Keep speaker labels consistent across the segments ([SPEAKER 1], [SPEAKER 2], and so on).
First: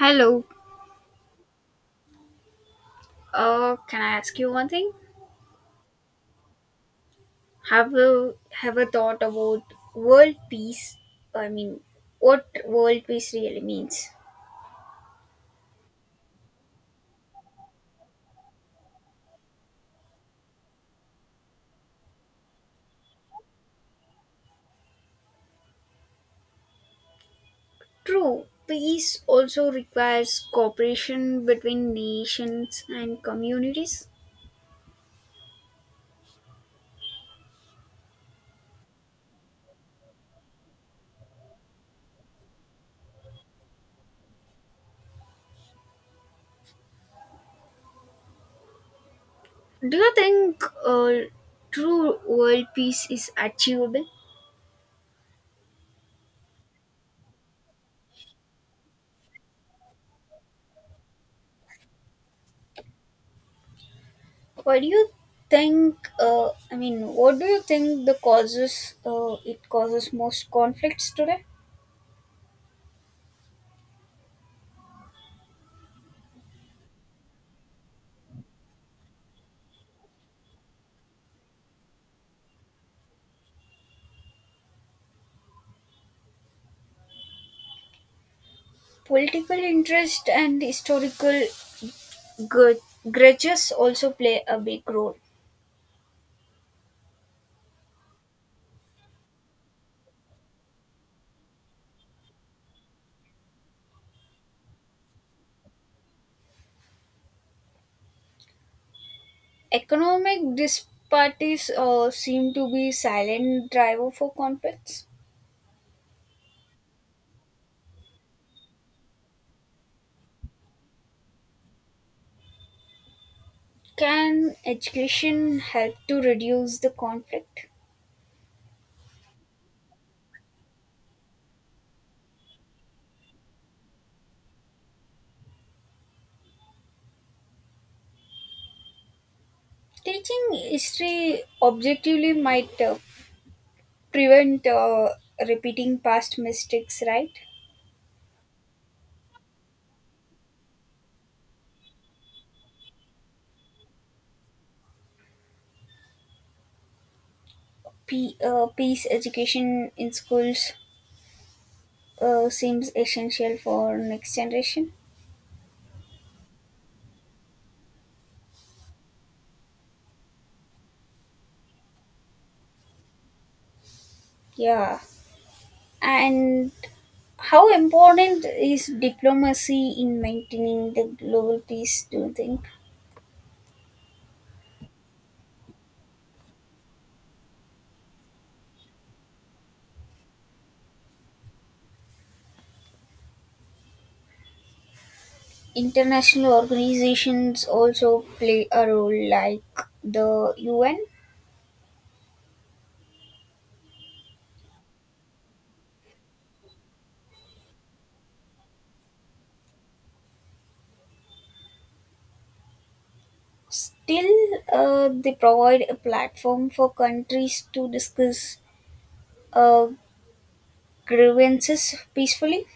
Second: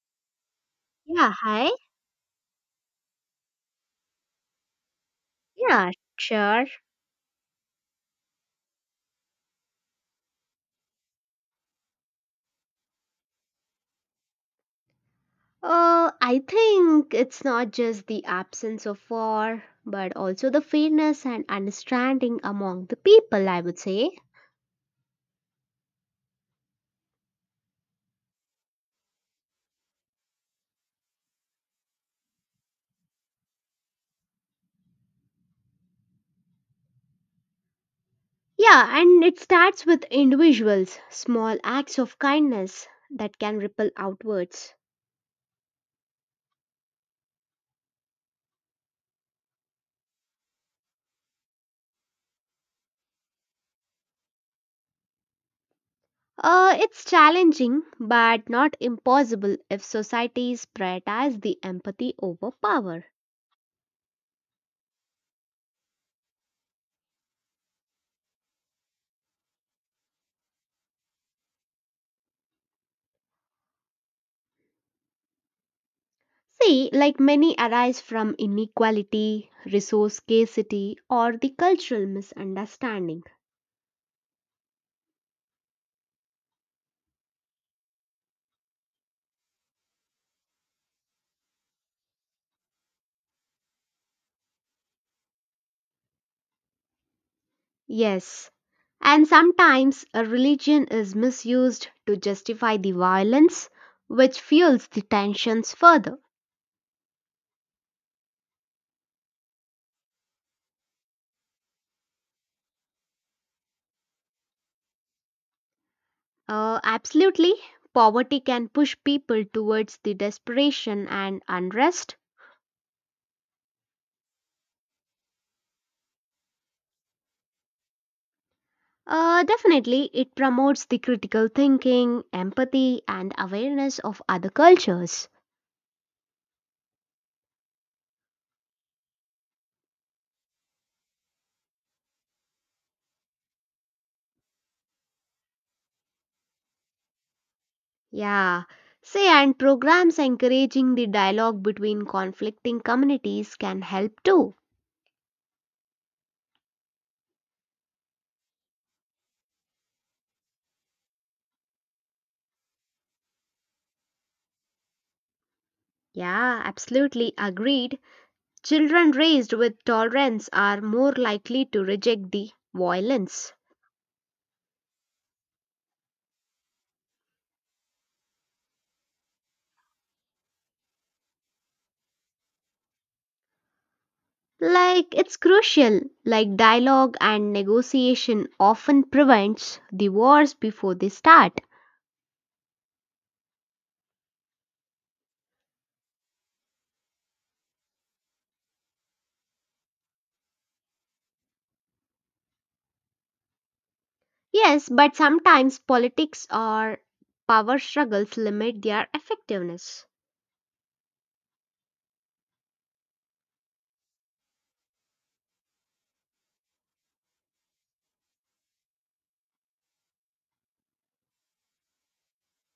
[SPEAKER 1] Hello.
[SPEAKER 2] Yeah, hi.
[SPEAKER 1] Can I ask you one thing?
[SPEAKER 2] Yeah, sure.
[SPEAKER 1] Have you have a thought about world peace? I mean, what world peace really means?
[SPEAKER 2] I think it's not just the absence of war, but also the fairness and understanding among the people, I would say.
[SPEAKER 1] True, peace also requires cooperation between nations and communities.
[SPEAKER 2] Yeah, and it starts with individuals, small acts of kindness that can ripple outwards.
[SPEAKER 1] Do you think true world peace is achievable?
[SPEAKER 2] It's challenging, but not impossible if societies prioritize the empathy over power.
[SPEAKER 1] What do you think? I mean, what do you think the causes it causes most conflicts today?
[SPEAKER 2] See, like many arise from inequality, resource scarcity, or the cultural misunderstanding.
[SPEAKER 1] Political interest and historical gr- grudges also play a big role.
[SPEAKER 2] Yes, and sometimes a religion is misused to justify the violence, which fuels the tensions further.
[SPEAKER 1] Economic disparities seem to be silent driver for conflicts.
[SPEAKER 2] Absolutely, poverty can push people towards the desperation and unrest.
[SPEAKER 1] Can education help to reduce the conflict?
[SPEAKER 2] Definitely, it promotes the critical thinking, empathy, and awareness of other cultures.
[SPEAKER 1] Teaching history objectively might prevent repeating past mistakes, right?
[SPEAKER 2] Yeah. Say, and programs encouraging the dialogue between conflicting communities can help too.
[SPEAKER 1] Peace education in schools seems essential for next generation.
[SPEAKER 2] Yeah, absolutely agreed. Children raised with tolerance are more likely to reject the violence.
[SPEAKER 1] Yeah. And how important is diplomacy in maintaining the global peace? Do you think
[SPEAKER 2] Like, it's crucial. Like, dialogue and negotiation often prevents the wars before they start.
[SPEAKER 1] international organizations also play a role like the UN?
[SPEAKER 2] Yes, but sometimes politics or power struggles limit their effectiveness.
[SPEAKER 1] Still, they provide a platform for countries to discuss uh, grievances peacefully.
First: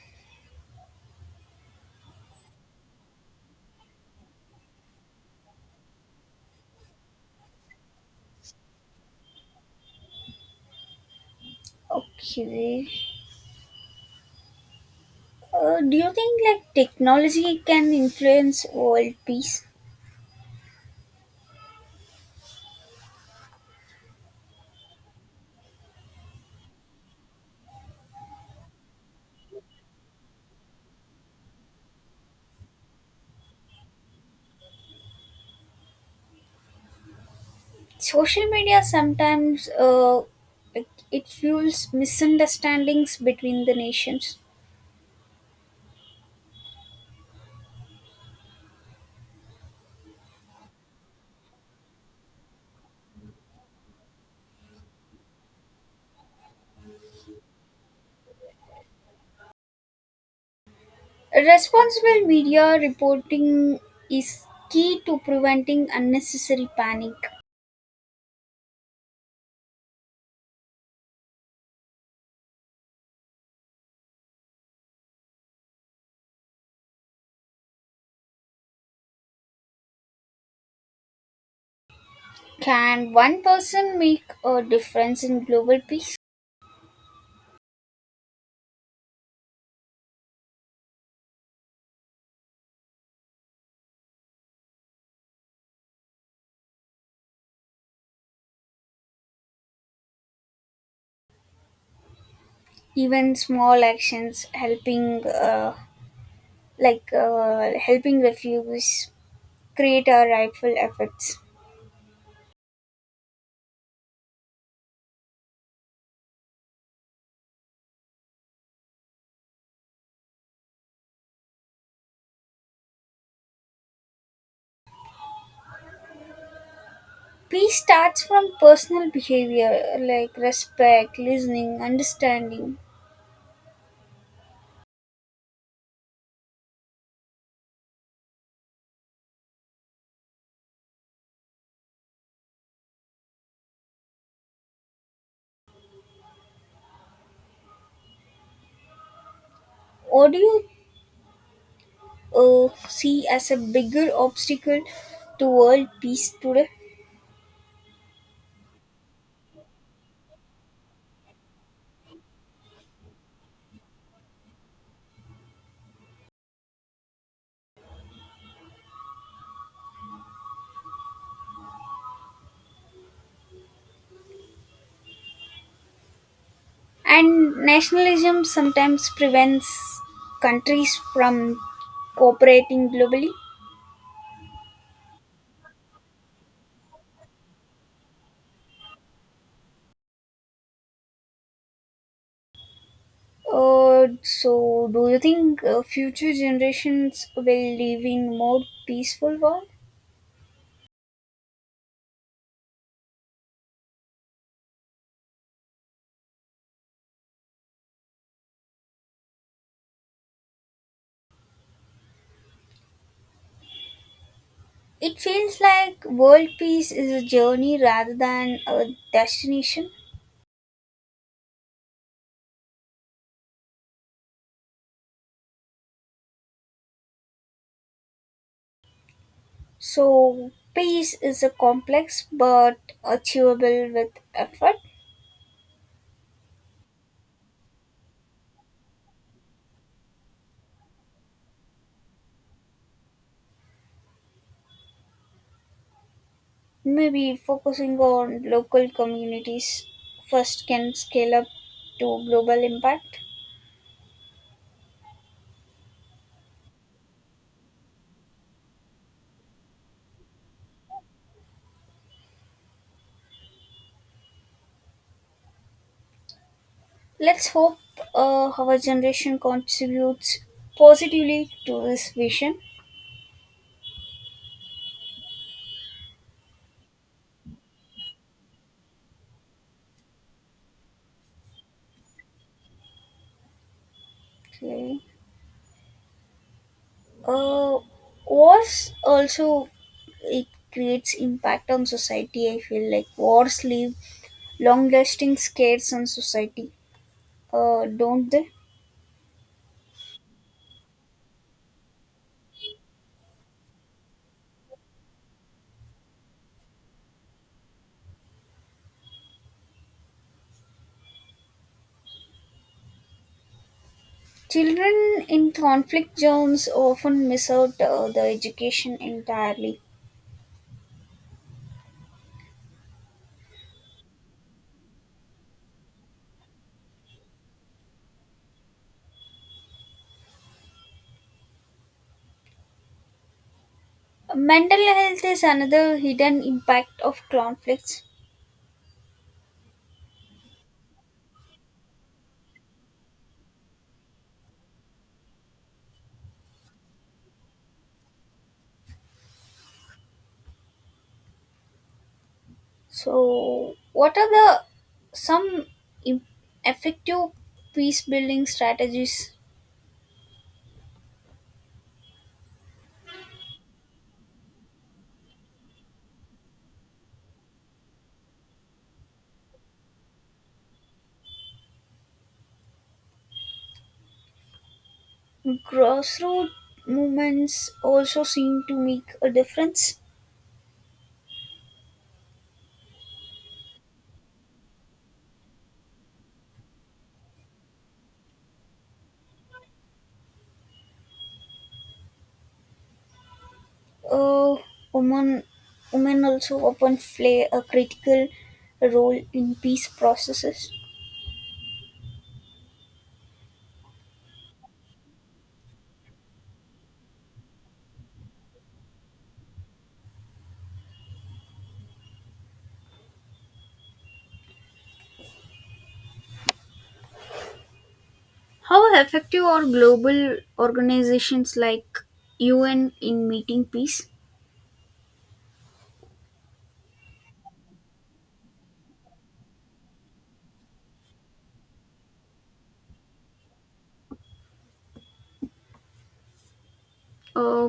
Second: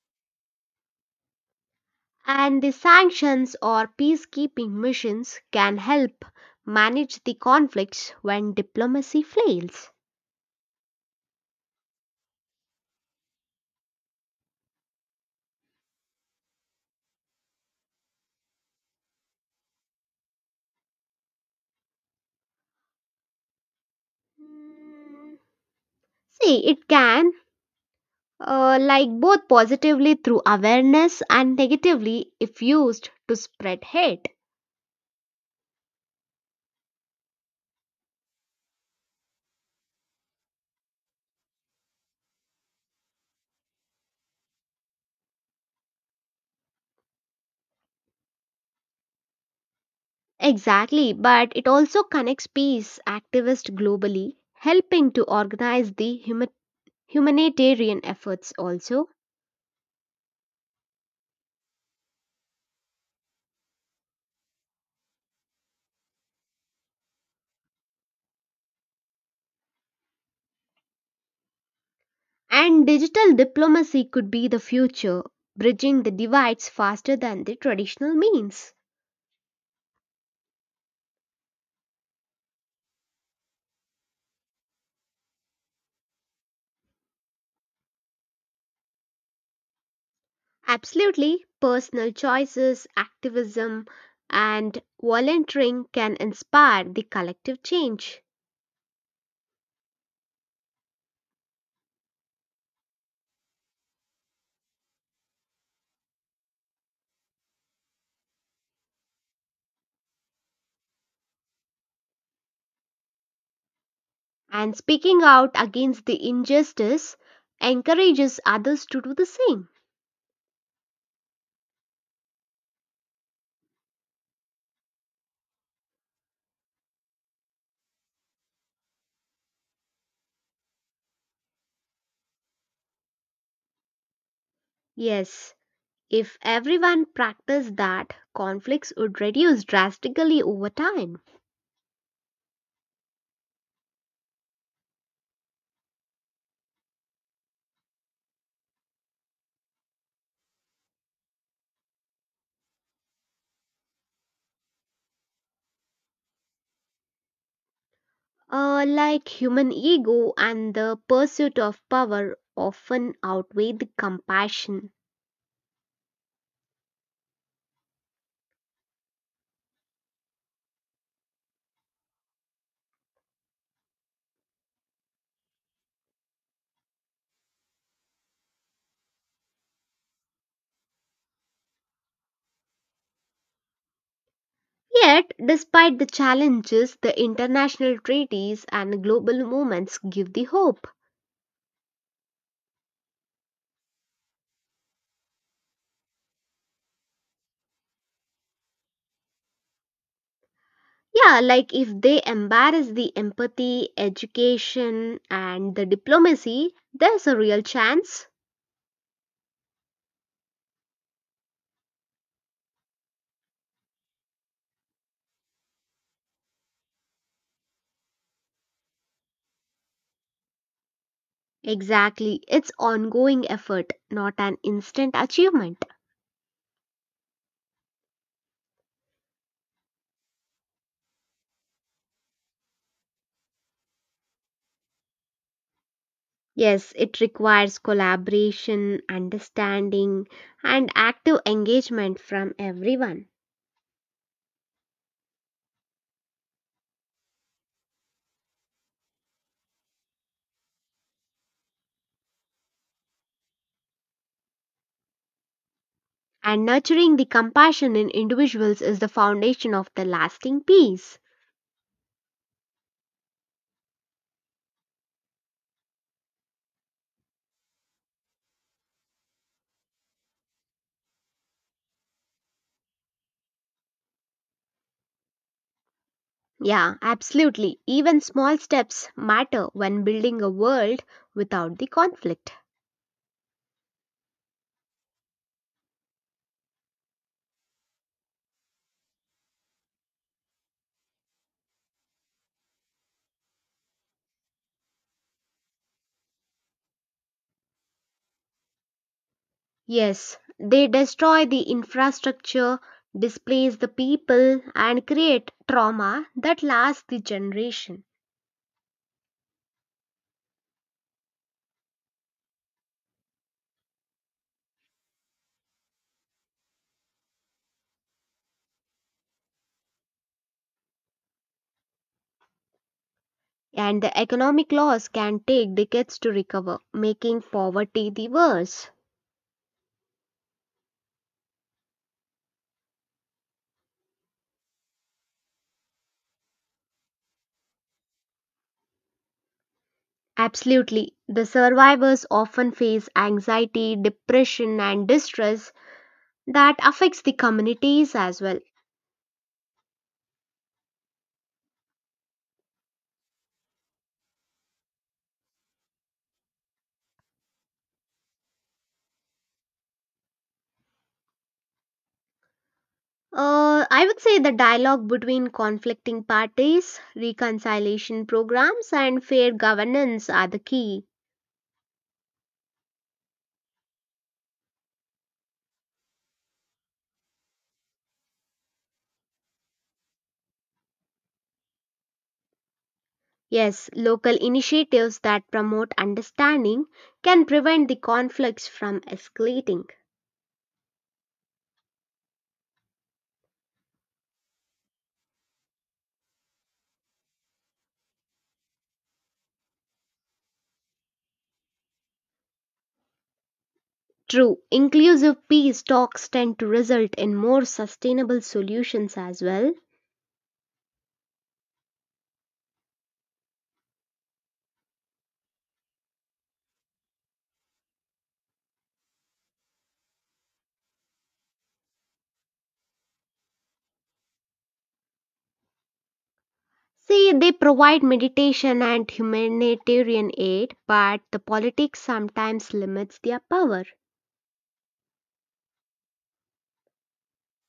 [SPEAKER 2] And the sanctions or peacekeeping missions can help manage the conflicts when diplomacy fails.
[SPEAKER 1] Okay. Do you think like technology can influence world peace?
[SPEAKER 2] Mm, See, it can, like both positively through awareness and negatively if used to spread hate.
[SPEAKER 1] Social media sometimes it fuels misunderstandings between the nations.
[SPEAKER 2] Exactly, but it also connects peace activists globally, helping to organize the humanitarian efforts also.
[SPEAKER 1] Responsible media reporting is key to preventing unnecessary panic.
[SPEAKER 2] And digital diplomacy could be the future, bridging the divides faster than the traditional means.
[SPEAKER 1] Can one person make a difference in global peace?
[SPEAKER 2] Absolutely, personal choices, activism, and volunteering can inspire the collective change.
[SPEAKER 1] Even small actions helping helping refugees create a rightful effects.
[SPEAKER 2] And speaking out against the injustice encourages others to do the same.
[SPEAKER 1] Peace starts from personal behavior like respect, listening, understanding.
[SPEAKER 2] Yes, if everyone practiced that, conflicts would reduce drastically over time.
[SPEAKER 1] What do you see as a bigger obstacle to world peace today?
[SPEAKER 2] Like human ego and the pursuit of power often outweigh the compassion.
[SPEAKER 1] And nationalism sometimes prevents countries from cooperating globally.
[SPEAKER 2] Yet, despite the challenges, the international treaties and global movements give the hope.
[SPEAKER 1] So, do you think future generations will live in more peaceful world?
[SPEAKER 2] Yeah, like if they embrace the empathy, education, and the diplomacy, there's a real chance.
[SPEAKER 1] It feels like world peace is a journey rather than a destination.
[SPEAKER 2] Exactly, it's ongoing effort, not an instant achievement.
[SPEAKER 1] So, pace is a complex but achievable with effort.
[SPEAKER 2] Yes, it requires collaboration, understanding, and active engagement from everyone.
[SPEAKER 1] Maybe focusing on local communities first can scale up to global impact.
[SPEAKER 2] And nurturing the compassion in individuals is the foundation of the lasting peace.
[SPEAKER 1] Let's hope our generation contributes positively to this vision.
[SPEAKER 2] Yeah, absolutely. Even small steps matter when building a world without the conflict.
[SPEAKER 1] Okay. Uh, Wars also it creates impact on society. I feel like wars leave long-lasting scars on society, don't they?
[SPEAKER 2] Yes, they destroy the infrastructure, displace the people, and create trauma that lasts the generation.
[SPEAKER 1] Children in conflict zones often miss out the education entirely.
[SPEAKER 2] And the economic loss can take decades to recover, making poverty the worst.
[SPEAKER 1] Mental health is another hidden impact of conflicts.
[SPEAKER 2] Absolutely, the survivors often face anxiety, depression, and distress that affects the communities as well.
[SPEAKER 1] So, what are the some im- effective peace building strategies?
[SPEAKER 2] I would say the dialogue between conflicting parties, reconciliation programs, and fair governance are the key.
[SPEAKER 1] Grassroots movements also seem to make a difference.
[SPEAKER 2] Yes, local initiatives that promote understanding can prevent the conflicts from escalating.
[SPEAKER 1] Uh, women, Women also often play a critical role in peace processes.
[SPEAKER 2] True, inclusive peace talks tend to result in more sustainable solutions as well.
[SPEAKER 1] How effective are global organizations like UN in meeting peace?
[SPEAKER 2] See, they provide meditation and humanitarian aid, but the politics sometimes limits their power.
[SPEAKER 1] Uh,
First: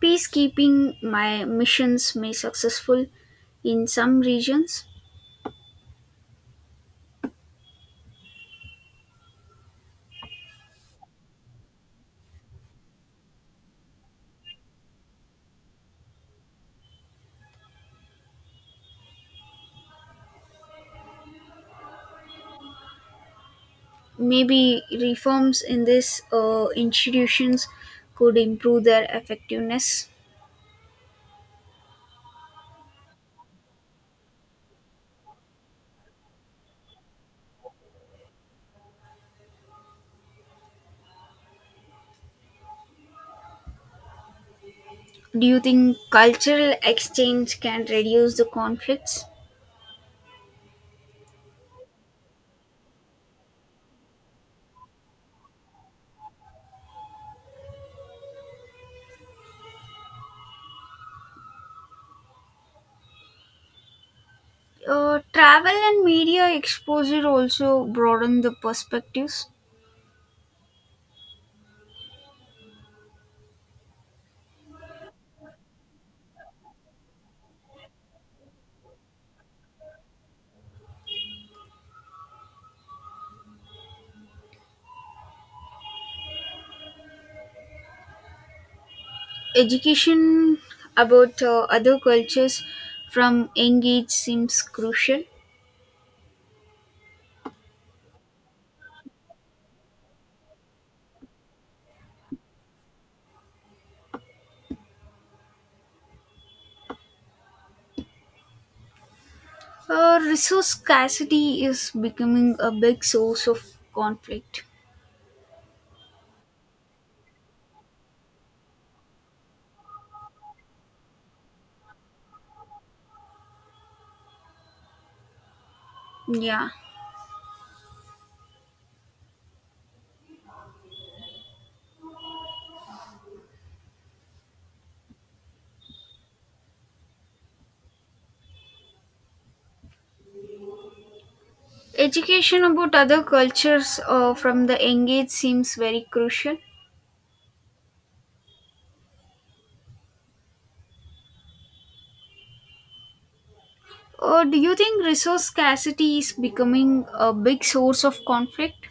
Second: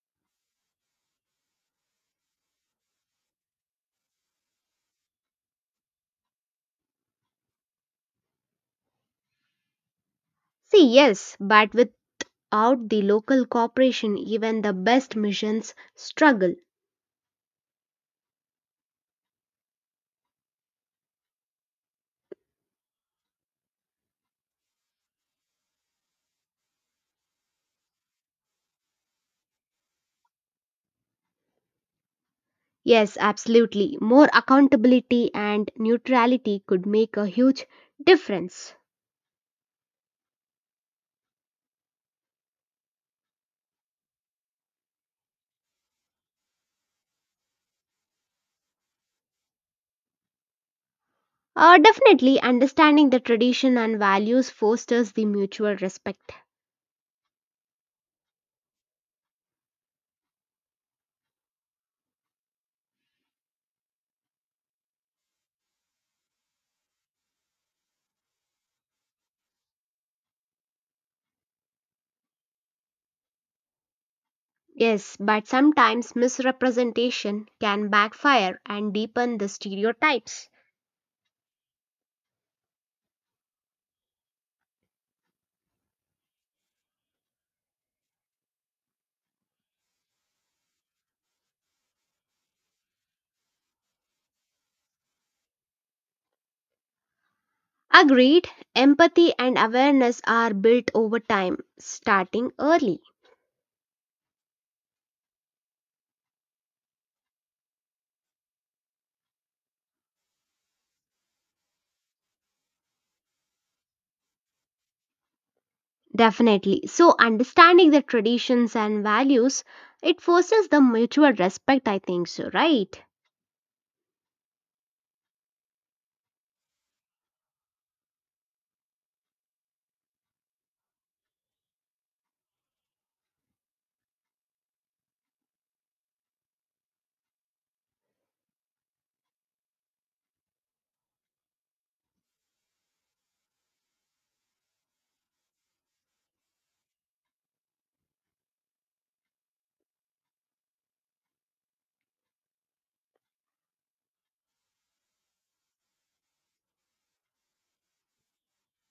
[SPEAKER 1] Peacekeeping my missions may successful in some regions.
[SPEAKER 2] See, yes, but without the local cooperation, even the best missions struggle.
[SPEAKER 1] Maybe reforms in these institutions could improve their effectiveness.
[SPEAKER 2] Yes, absolutely. More accountability and neutrality could make a huge difference.
[SPEAKER 1] Do you think cultural exchange can reduce the conflicts?
[SPEAKER 2] Definitely, understanding the tradition and values fosters the mutual respect.
[SPEAKER 1] Travel and media exposure also broaden the perspectives.
[SPEAKER 2] Yes, but sometimes misrepresentation can backfire and deepen the stereotypes.
[SPEAKER 1] Education about other cultures from young age seems crucial.
[SPEAKER 2] Agreed, empathy and awareness are built over time, starting early.
[SPEAKER 1] Resource scarcity is becoming a big source of conflict.
[SPEAKER 2] Definitely. So, understanding the traditions and values, it fosters the mutual respect, I think so, right?
[SPEAKER 1] Yeah. Education about other cultures from the young age seems very crucial. Or do you think resource scarcity is becoming a big source of conflict?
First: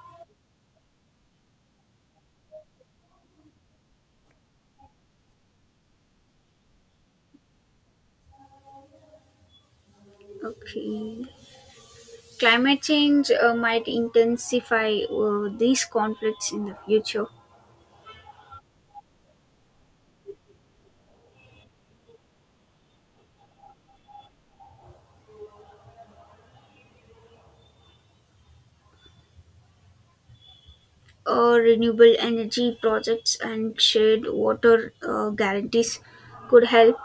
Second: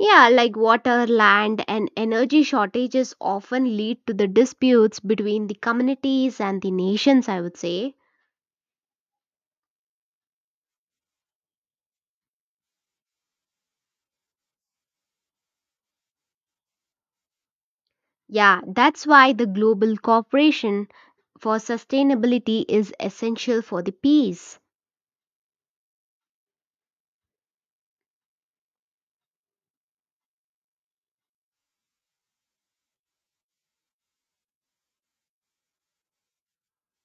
[SPEAKER 2] Yeah, like water, land, and energy shortages often lead to the disputes between the communities and the nations, I would say.
[SPEAKER 1] Okay. Climate change might intensify these conflicts in the future.
[SPEAKER 2] Yeah, that's why the global cooperation for sustainability is essential for the peace.
[SPEAKER 1] Uh, renewable energy projects and shared water guarantees could help.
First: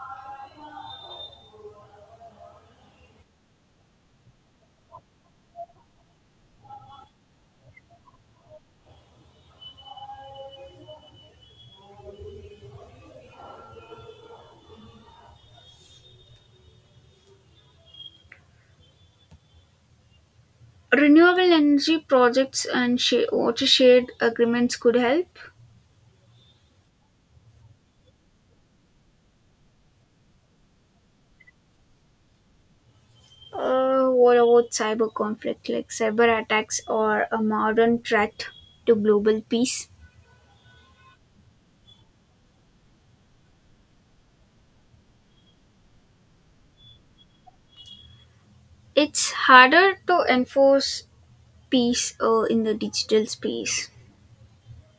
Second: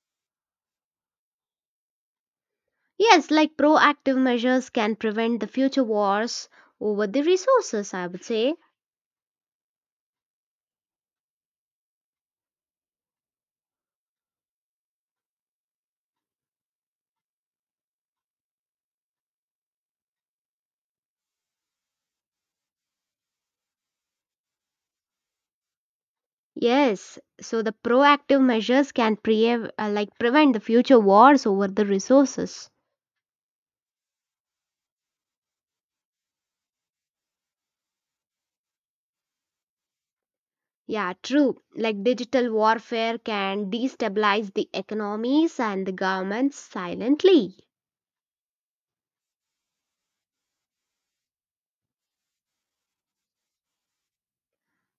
[SPEAKER 2] Yes, like proactive measures can prevent the future wars over the resources, I would say.
[SPEAKER 1] Renewable energy projects and water shared agreements could help.
[SPEAKER 2] Yes, so the proactive measures can like prevent the future wars over the resources.
[SPEAKER 1] What about cyber conflict, like cyber attacks or a modern threat to global peace?
[SPEAKER 2] Yeah, true. Like digital warfare can destabilize the economies and the governments silently.
[SPEAKER 1] It's harder to enforce peace in the digital space.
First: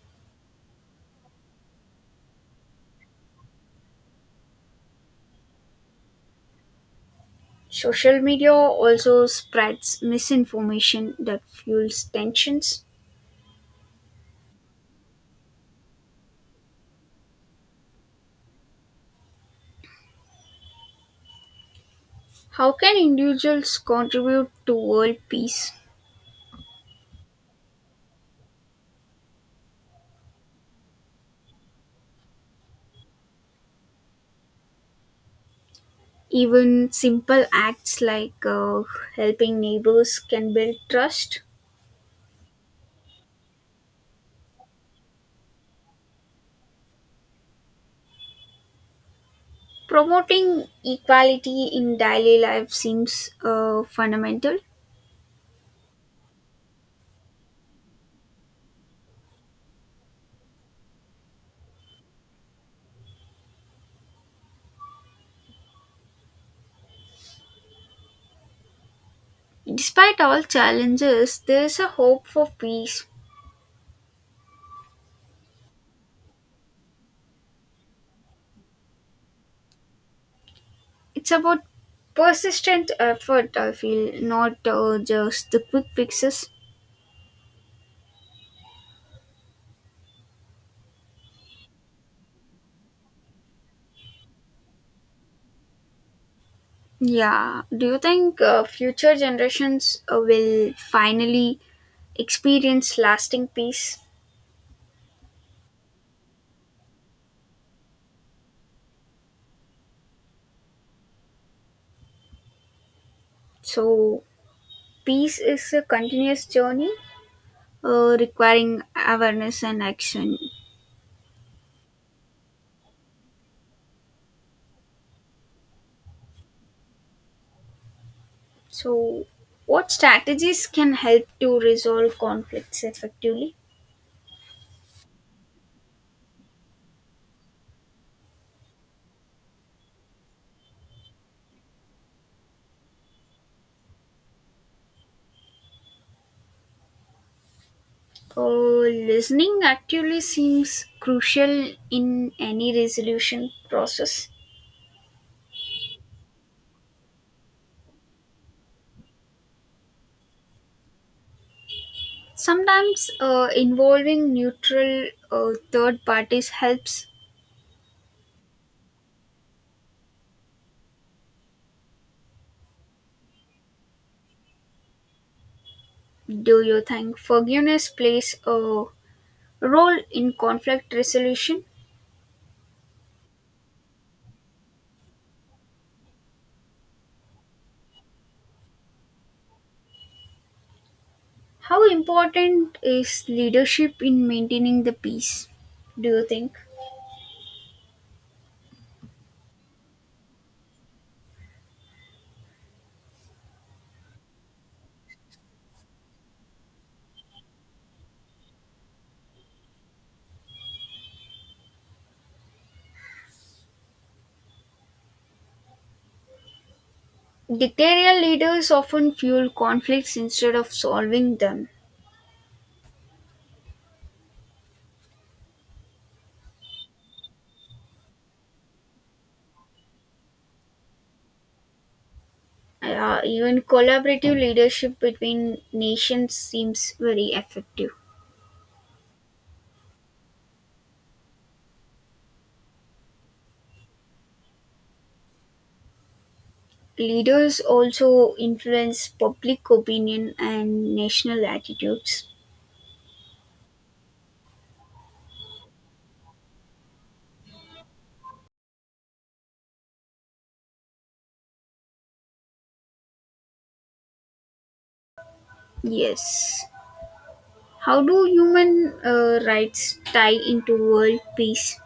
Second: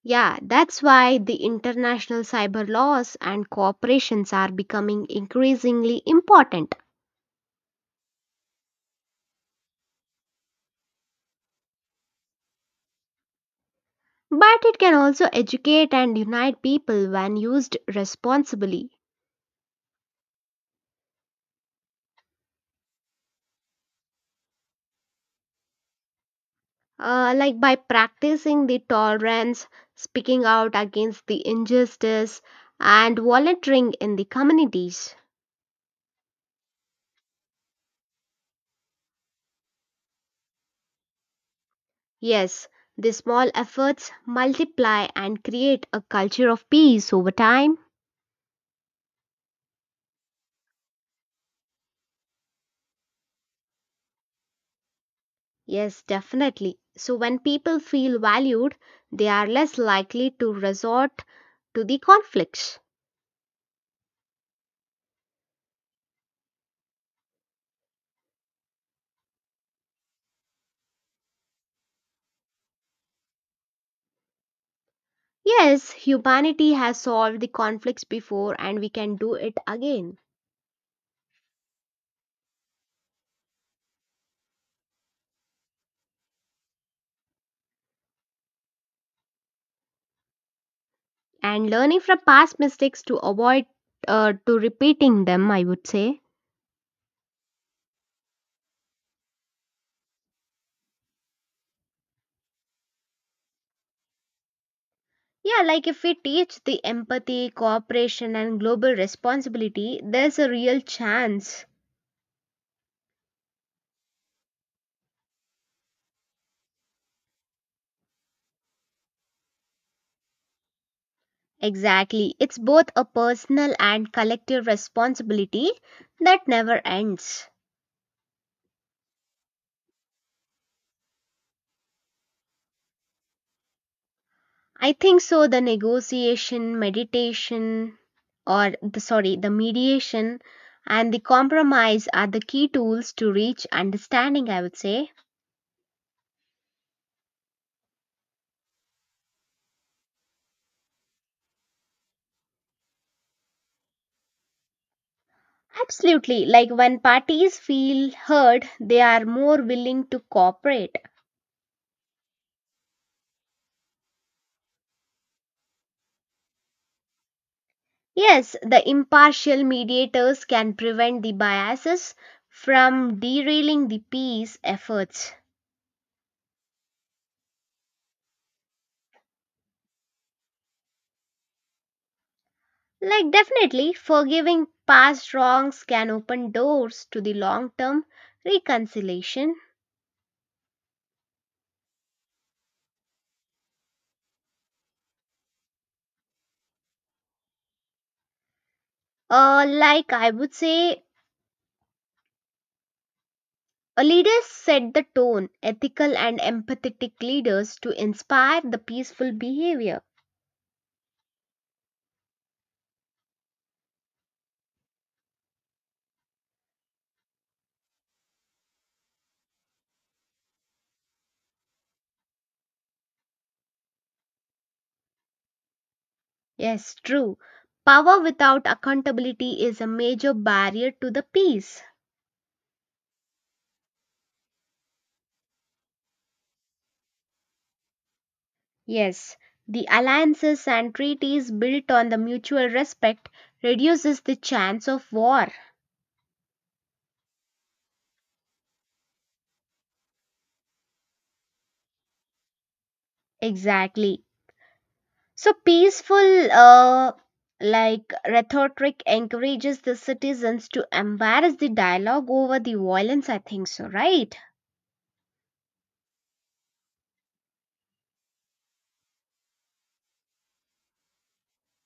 [SPEAKER 2] Yeah, that's why the international cyber laws and cooperations are becoming increasingly important.
[SPEAKER 1] Social media also spreads misinformation that fuels tensions.
[SPEAKER 2] But it can also educate and unite people when used responsibly.
[SPEAKER 1] How can individuals contribute to world peace?
[SPEAKER 2] Like by practicing the tolerance, speaking out against the injustice, and volunteering in the communities.
[SPEAKER 1] Even simple acts like helping neighbors can build trust.
[SPEAKER 2] Yes, the small efforts multiply and create a culture of peace over time.
[SPEAKER 1] Promoting equality in daily life seems fundamental.
[SPEAKER 2] Yes, definitely. So, when people feel valued, they are less likely to resort to the conflicts.
[SPEAKER 1] Despite all challenges, there is a hope for peace.
[SPEAKER 2] Yes, humanity has solved the conflicts before and we can do it again.
[SPEAKER 1] It's about persistent effort, I feel, not just the quick fixes.
[SPEAKER 2] And learning from past mistakes to avoid to repeating them, I would say.
[SPEAKER 1] Yeah. Do you think future generations will finally experience lasting peace.
[SPEAKER 2] Yeah, like if we teach the empathy, cooperation, and global responsibility, there's a real chance.
[SPEAKER 1] So, peace is a continuous journey requiring awareness and action.
[SPEAKER 2] Exactly. It's both a personal and collective responsibility that never ends.
[SPEAKER 1] So, what strategies can help to resolve conflicts effectively?
[SPEAKER 2] I think so the negotiation, meditation or the sorry, the mediation and the compromise are the key tools to reach understanding, I would say.
[SPEAKER 1] Uh, Listening actually seems crucial in any resolution process.
[SPEAKER 2] Absolutely. Like when parties feel heard, they are more willing to cooperate.
[SPEAKER 1] Sometimes involving neutral third parties helps.
[SPEAKER 2] Yes, the impartial mediators can prevent the biases from derailing the peace efforts.
[SPEAKER 1] Do you think forgiveness plays a role in conflict resolution?
[SPEAKER 2] Like, definitely, forgiving past wrongs can open doors to the long term reconciliation.
[SPEAKER 1] How important is leadership in maintaining the peace, do you think?
[SPEAKER 2] I would say, a leader set the tone, ethical and empathetic leaders to inspire the peaceful behavior.
[SPEAKER 1] Dictatorial leaders often fuel conflicts instead of solving them.
[SPEAKER 2] Yes, true. Power without accountability is a major barrier to the peace.
[SPEAKER 1] Even collaborative leadership between nations seems very effective.
[SPEAKER 2] Yes, the alliances and treaties built on the mutual respect reduces the chance of war.
[SPEAKER 1] Leaders also influence public opinion and national attitudes.
[SPEAKER 2] Exactly. So peaceful, like rhetoric encourages the citizens to embrace the dialogue over the violence. I think so, right?
[SPEAKER 1] Yes. How do human rights tie into world peace?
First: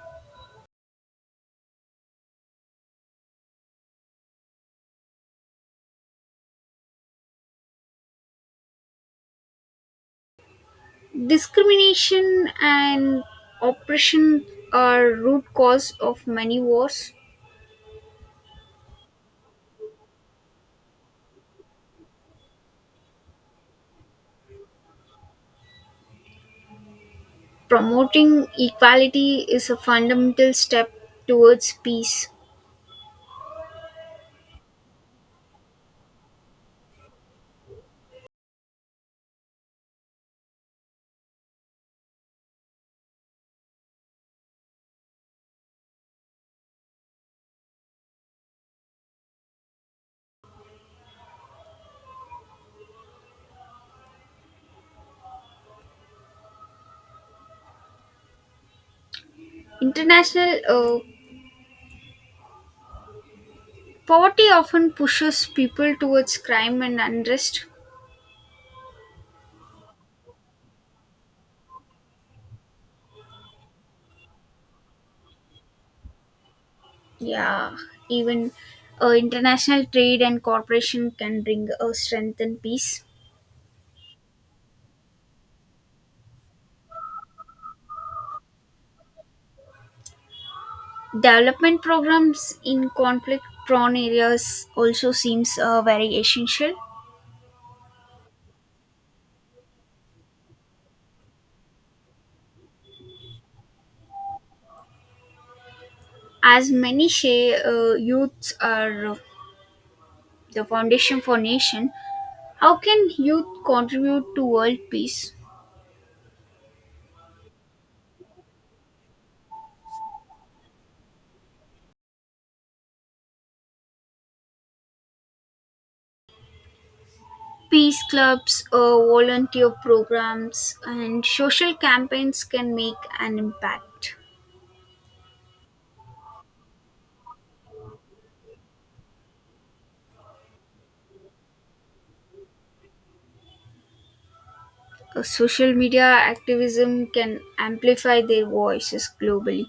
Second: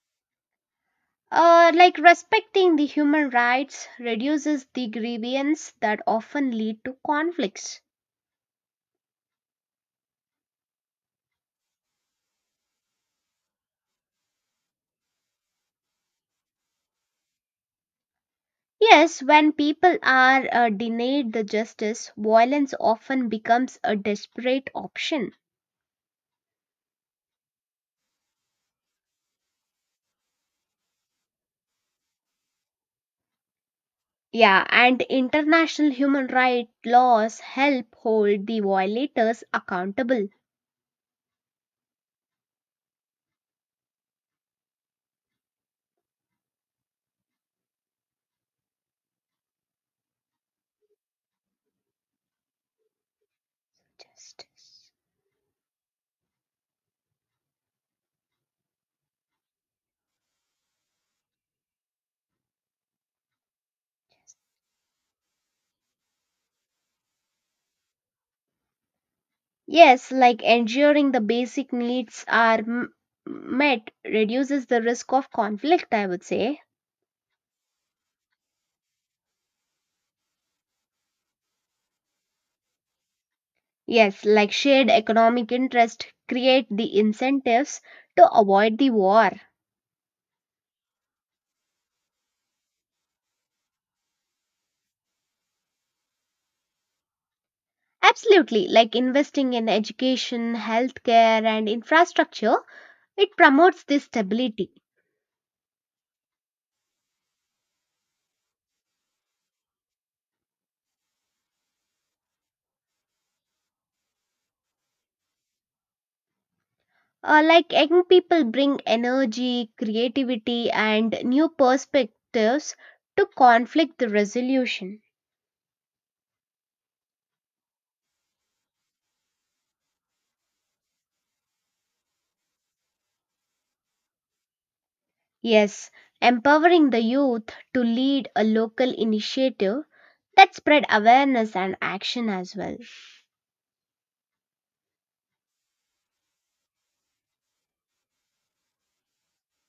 [SPEAKER 2] Like respecting the human rights reduces the grievance that often lead to conflicts.
[SPEAKER 1] Discrimination and oppression are root cause of many wars.
[SPEAKER 2] Yes, when people are denied the justice, violence often becomes a desperate option.
[SPEAKER 1] Promoting equality is a fundamental step towards peace.
[SPEAKER 2] Yeah, and international human rights laws help hold the violators accountable. Justice.
[SPEAKER 1] International poverty often pushes people towards crime and unrest.
[SPEAKER 2] Yes, like ensuring the basic needs are met reduces the risk of conflict, I would say.
[SPEAKER 1] Yeah, even international trade and cooperation can bring a strength and peace.
[SPEAKER 2] Yes, like shared economic interest create the incentives to avoid the war.
[SPEAKER 1] Development programs in conflict prone areas also seems very essential.
[SPEAKER 2] Absolutely, like investing in education, healthcare, and infrastructure, it promotes this stability.
[SPEAKER 1] As many youths are the foundation for nation, how can youth contribute to world peace?
[SPEAKER 2] Like young people bring energy, creativity, and new perspectives to conflict resolution.
[SPEAKER 1] Peace clubs, volunteer programs, and social campaigns can make an impact.
[SPEAKER 2] Yes, empowering the youth to lead a local initiative that spread awareness and action as well.
[SPEAKER 1] Social media activism can amplify their voices globally.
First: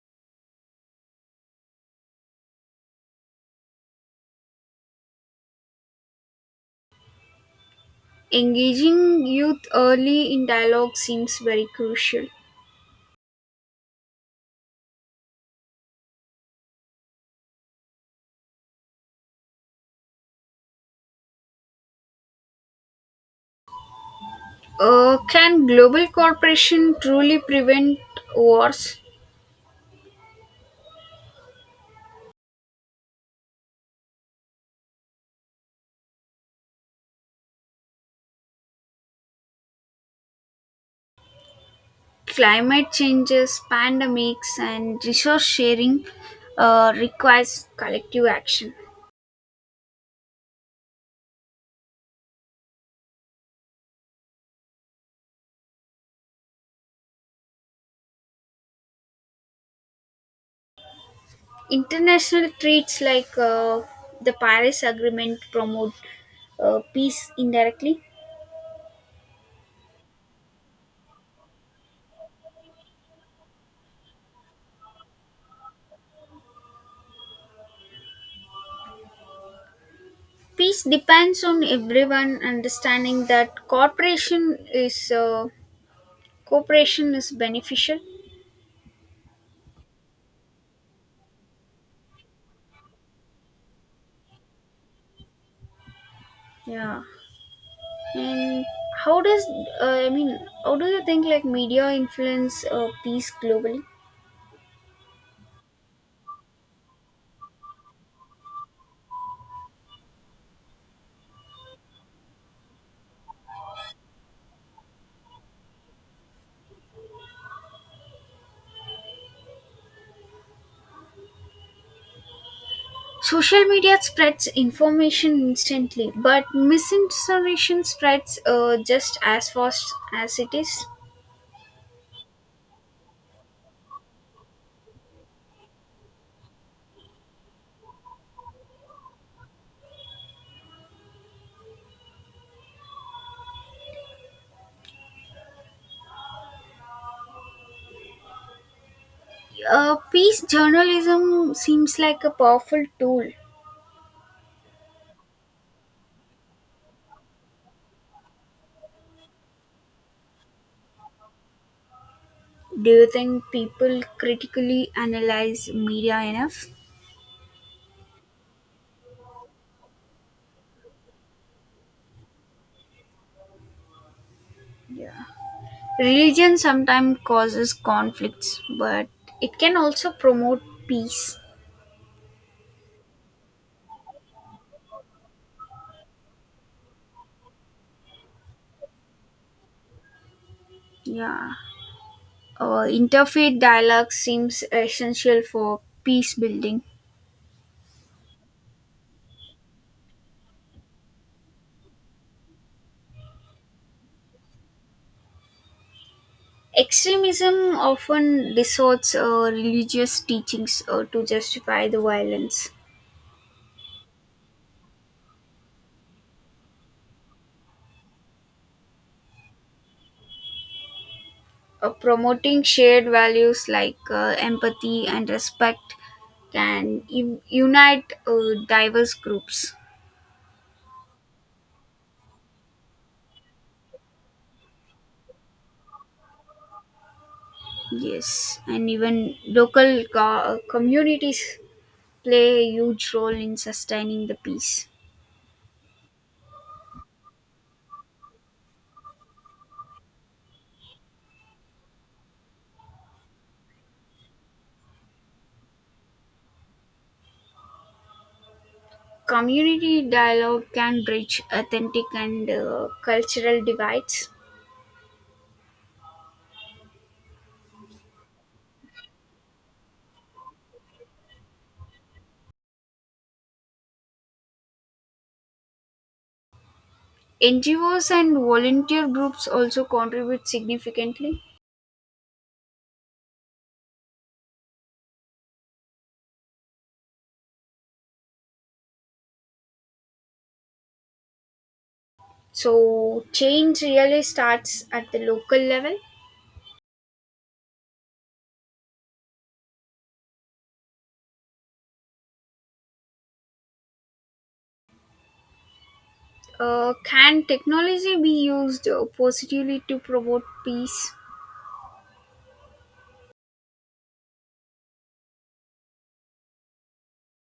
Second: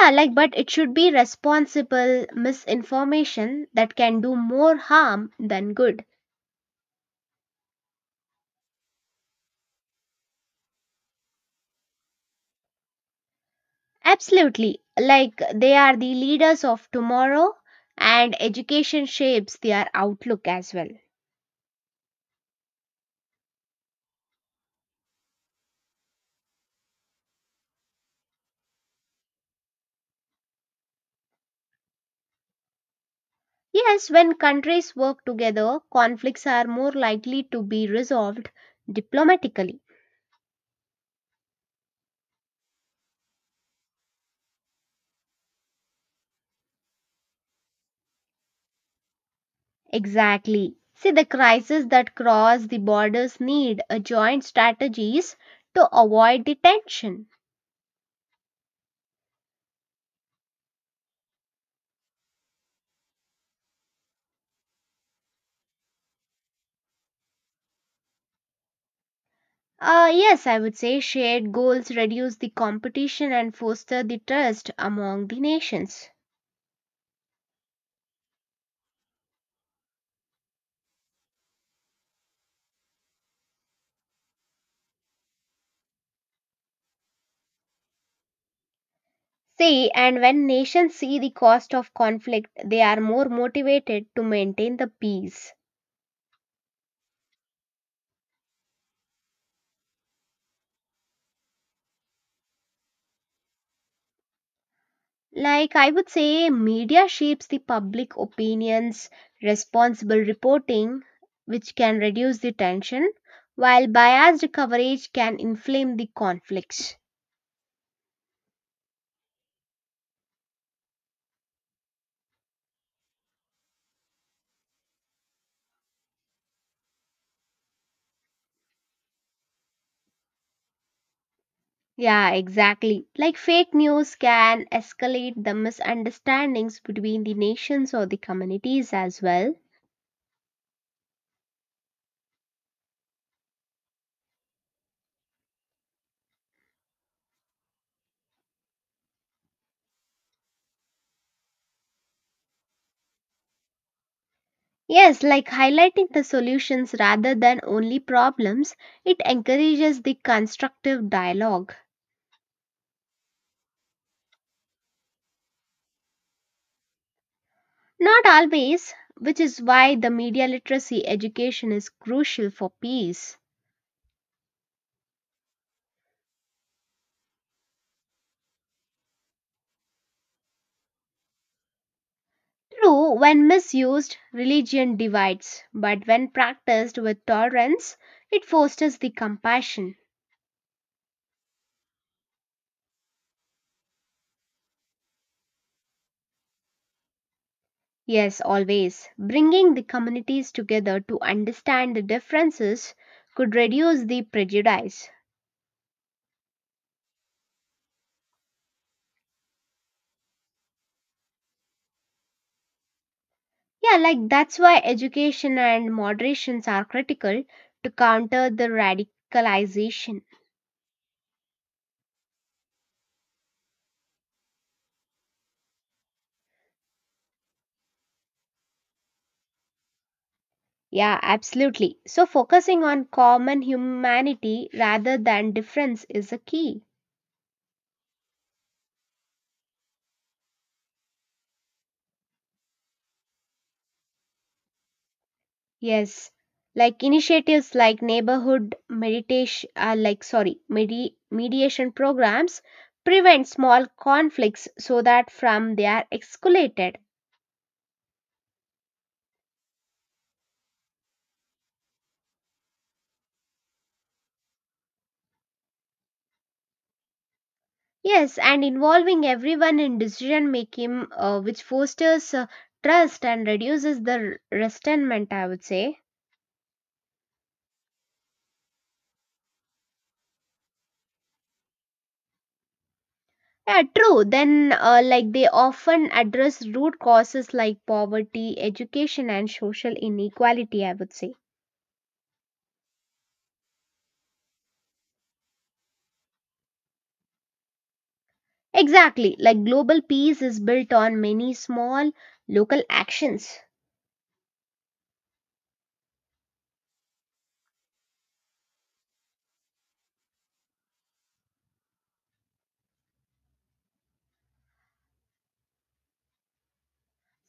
[SPEAKER 2] Yeah, like but it should be responsible misinformation that can do more harm than good.
[SPEAKER 1] Engaging youth early in dialogue seems very crucial.
[SPEAKER 2] Absolutely. Like they are the leaders of tomorrow and education shapes their outlook as well.
[SPEAKER 1] Can global cooperation truly prevent wars?
[SPEAKER 2] Yes, when countries work together, conflicts are more likely to be resolved diplomatically.
[SPEAKER 1] Climate changes, pandemics, and resource sharing requires collective action.
[SPEAKER 2] Exactly. See, the crises that cross the borders need a joint strategies to avoid the tension.
[SPEAKER 1] International treaties like the Paris Agreement promote peace indirectly.
[SPEAKER 2] Yes, I would say shared goals reduce the competition and foster the trust among the nations.
[SPEAKER 1] Peace depends on everyone understanding that cooperation is beneficial.
[SPEAKER 2] See, and when nations see the cost of conflict, they are more motivated to maintain the peace.
[SPEAKER 1] Yeah, and how does I mean? How do you think like media influence peace globally?
[SPEAKER 2] Like I would say, media shapes the public opinions, responsible reporting, which can reduce the tension, while biased coverage can inflame the conflicts.
[SPEAKER 1] Social media spreads information instantly, but misinformation spreads just as fast as it is.
[SPEAKER 2] Yeah, exactly. Like fake news can escalate the misunderstandings between the nations or the communities as well.
[SPEAKER 1] Peace journalism seems like a powerful tool.
[SPEAKER 2] Yes, like highlighting the solutions rather than only problems, it encourages the constructive dialogue.
[SPEAKER 1] Do you think people critically analyze media enough?
[SPEAKER 2] Not always, which is why the media literacy education is crucial for peace.
[SPEAKER 1] Yeah. Religion sometimes causes conflicts, but it can also promote peace.
[SPEAKER 2] True, when misused, religion divides, but when practiced with tolerance, it fosters the compassion.
[SPEAKER 1] Yeah. Interfaith dialogue seems essential for peace building.
[SPEAKER 2] Yes, always. Bringing the communities together to understand the differences could reduce the prejudice.
[SPEAKER 1] Extremism often distorts religious teachings to justify the violence.
[SPEAKER 2] Yeah, like that's why education and moderations are critical to counter the radicalization.
[SPEAKER 1] Promoting shared values like empathy and respect can unite diverse groups.
[SPEAKER 2] Yeah, absolutely. So, focusing on common humanity rather than difference is a key.
[SPEAKER 1] Yes, and even local communities play a huge role in sustaining the peace.
[SPEAKER 2] Yes, like initiatives like neighborhood meditation, mediation programs prevent small conflicts so that from they are escalated.
[SPEAKER 1] Community dialogue can bridge authentic and cultural divides.
[SPEAKER 2] Yes, and involving everyone in decision making, which fosters trust and reduces the resentment. I would say.
[SPEAKER 1] NGOs and volunteer groups also contribute significantly.
[SPEAKER 2] Yeah, true. Then, like, they often address root causes like poverty, education, and social inequality, I would say.
[SPEAKER 1] So, change really starts at the local level.
[SPEAKER 2] Exactly. Like, global peace is built on many small local actions.
[SPEAKER 1] Can technology be used positively to promote peace?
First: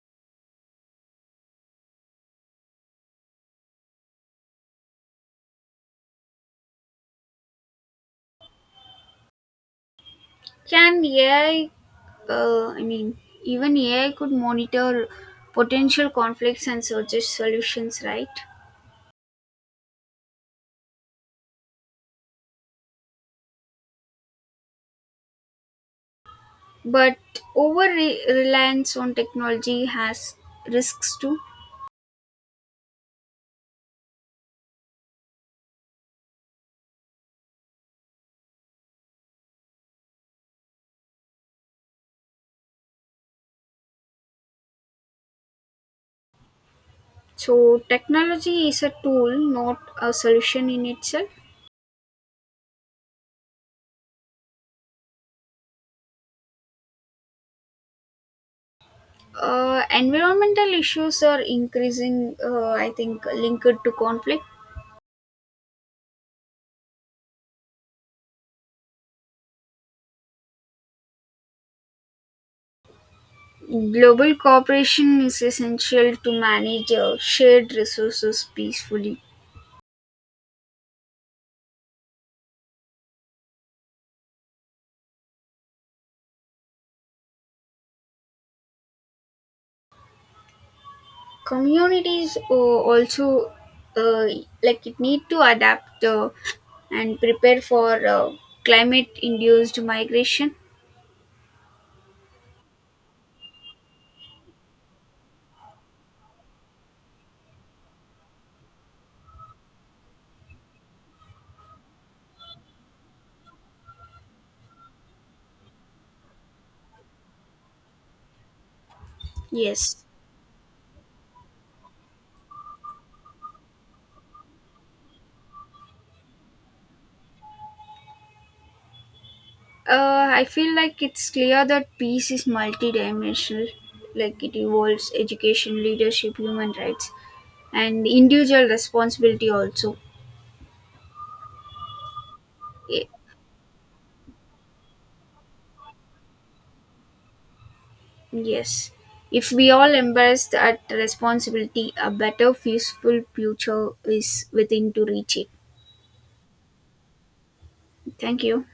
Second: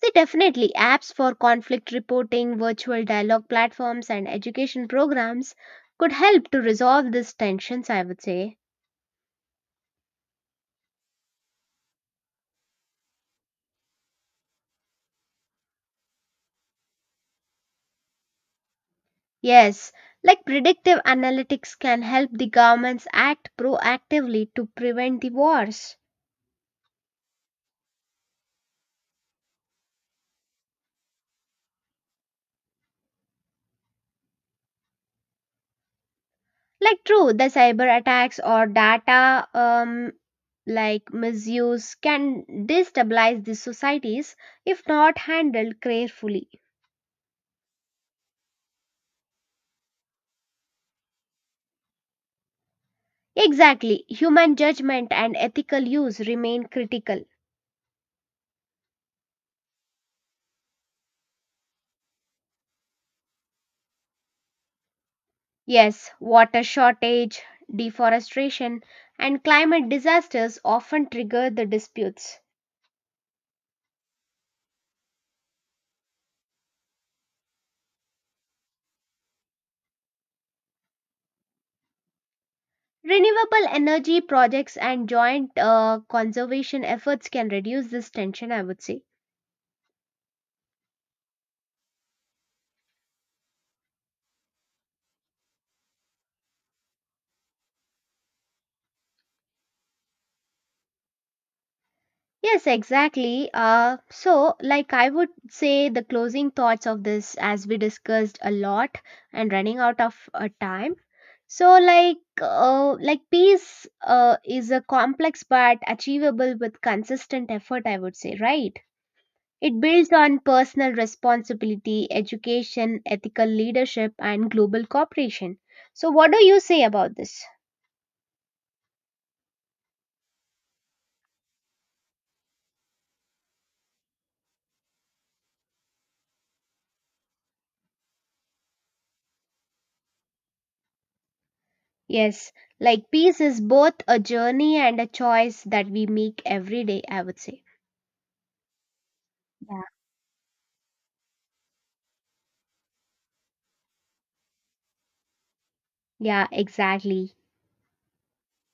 [SPEAKER 2] So, definitely, apps for conflict reporting, virtual dialogue platforms, and education programs could help to resolve these tensions, I would say.
[SPEAKER 1] Can AI, uh, I mean, even AI could monitor potential conflicts and suggest solutions, right?
[SPEAKER 2] Yes, like predictive analytics can help the governments act proactively to prevent the wars.
[SPEAKER 1] But over reliance on technology has risks too.
[SPEAKER 2] Like, true, the cyber attacks or data like misuse can destabilize these societies if not handled carefully.
[SPEAKER 1] So, technology is a tool, not a solution in itself.
[SPEAKER 2] Exactly, human judgment and ethical use remain critical.
[SPEAKER 1] Environmental issues are increasing, I think, linked to conflict.
[SPEAKER 2] Yes, water shortage, deforestation, and climate disasters often trigger the disputes.
[SPEAKER 1] Global cooperation is essential to manage shared resources peacefully.
[SPEAKER 2] Renewable energy projects and joint conservation efforts can reduce this tension, I would say.
[SPEAKER 1] Communities also uh, like it need to adapt and prepare for climate induced migration.
[SPEAKER 2] Yes, exactly. So, I would say the closing thoughts of this, as we discussed a lot and running out of time. So, like, like peace is a complex but achievable with consistent effort. I would say, right? It
[SPEAKER 1] Yes.
[SPEAKER 2] builds on personal responsibility, education, ethical leadership, and global cooperation. So, what do you say about this?
[SPEAKER 1] I feel like it's clear that peace is multidimensional, like it involves education, leadership, human rights, and individual responsibility also.
[SPEAKER 2] Yes,
[SPEAKER 1] Y-
[SPEAKER 2] like peace is both a journey and a choice that we make every day, I would say.
[SPEAKER 1] Yes, if we
[SPEAKER 2] Yeah.
[SPEAKER 1] all embrace that responsibility, a better, peaceful future is within to reach it.
[SPEAKER 2] Yeah, exactly.
[SPEAKER 1] Thank you.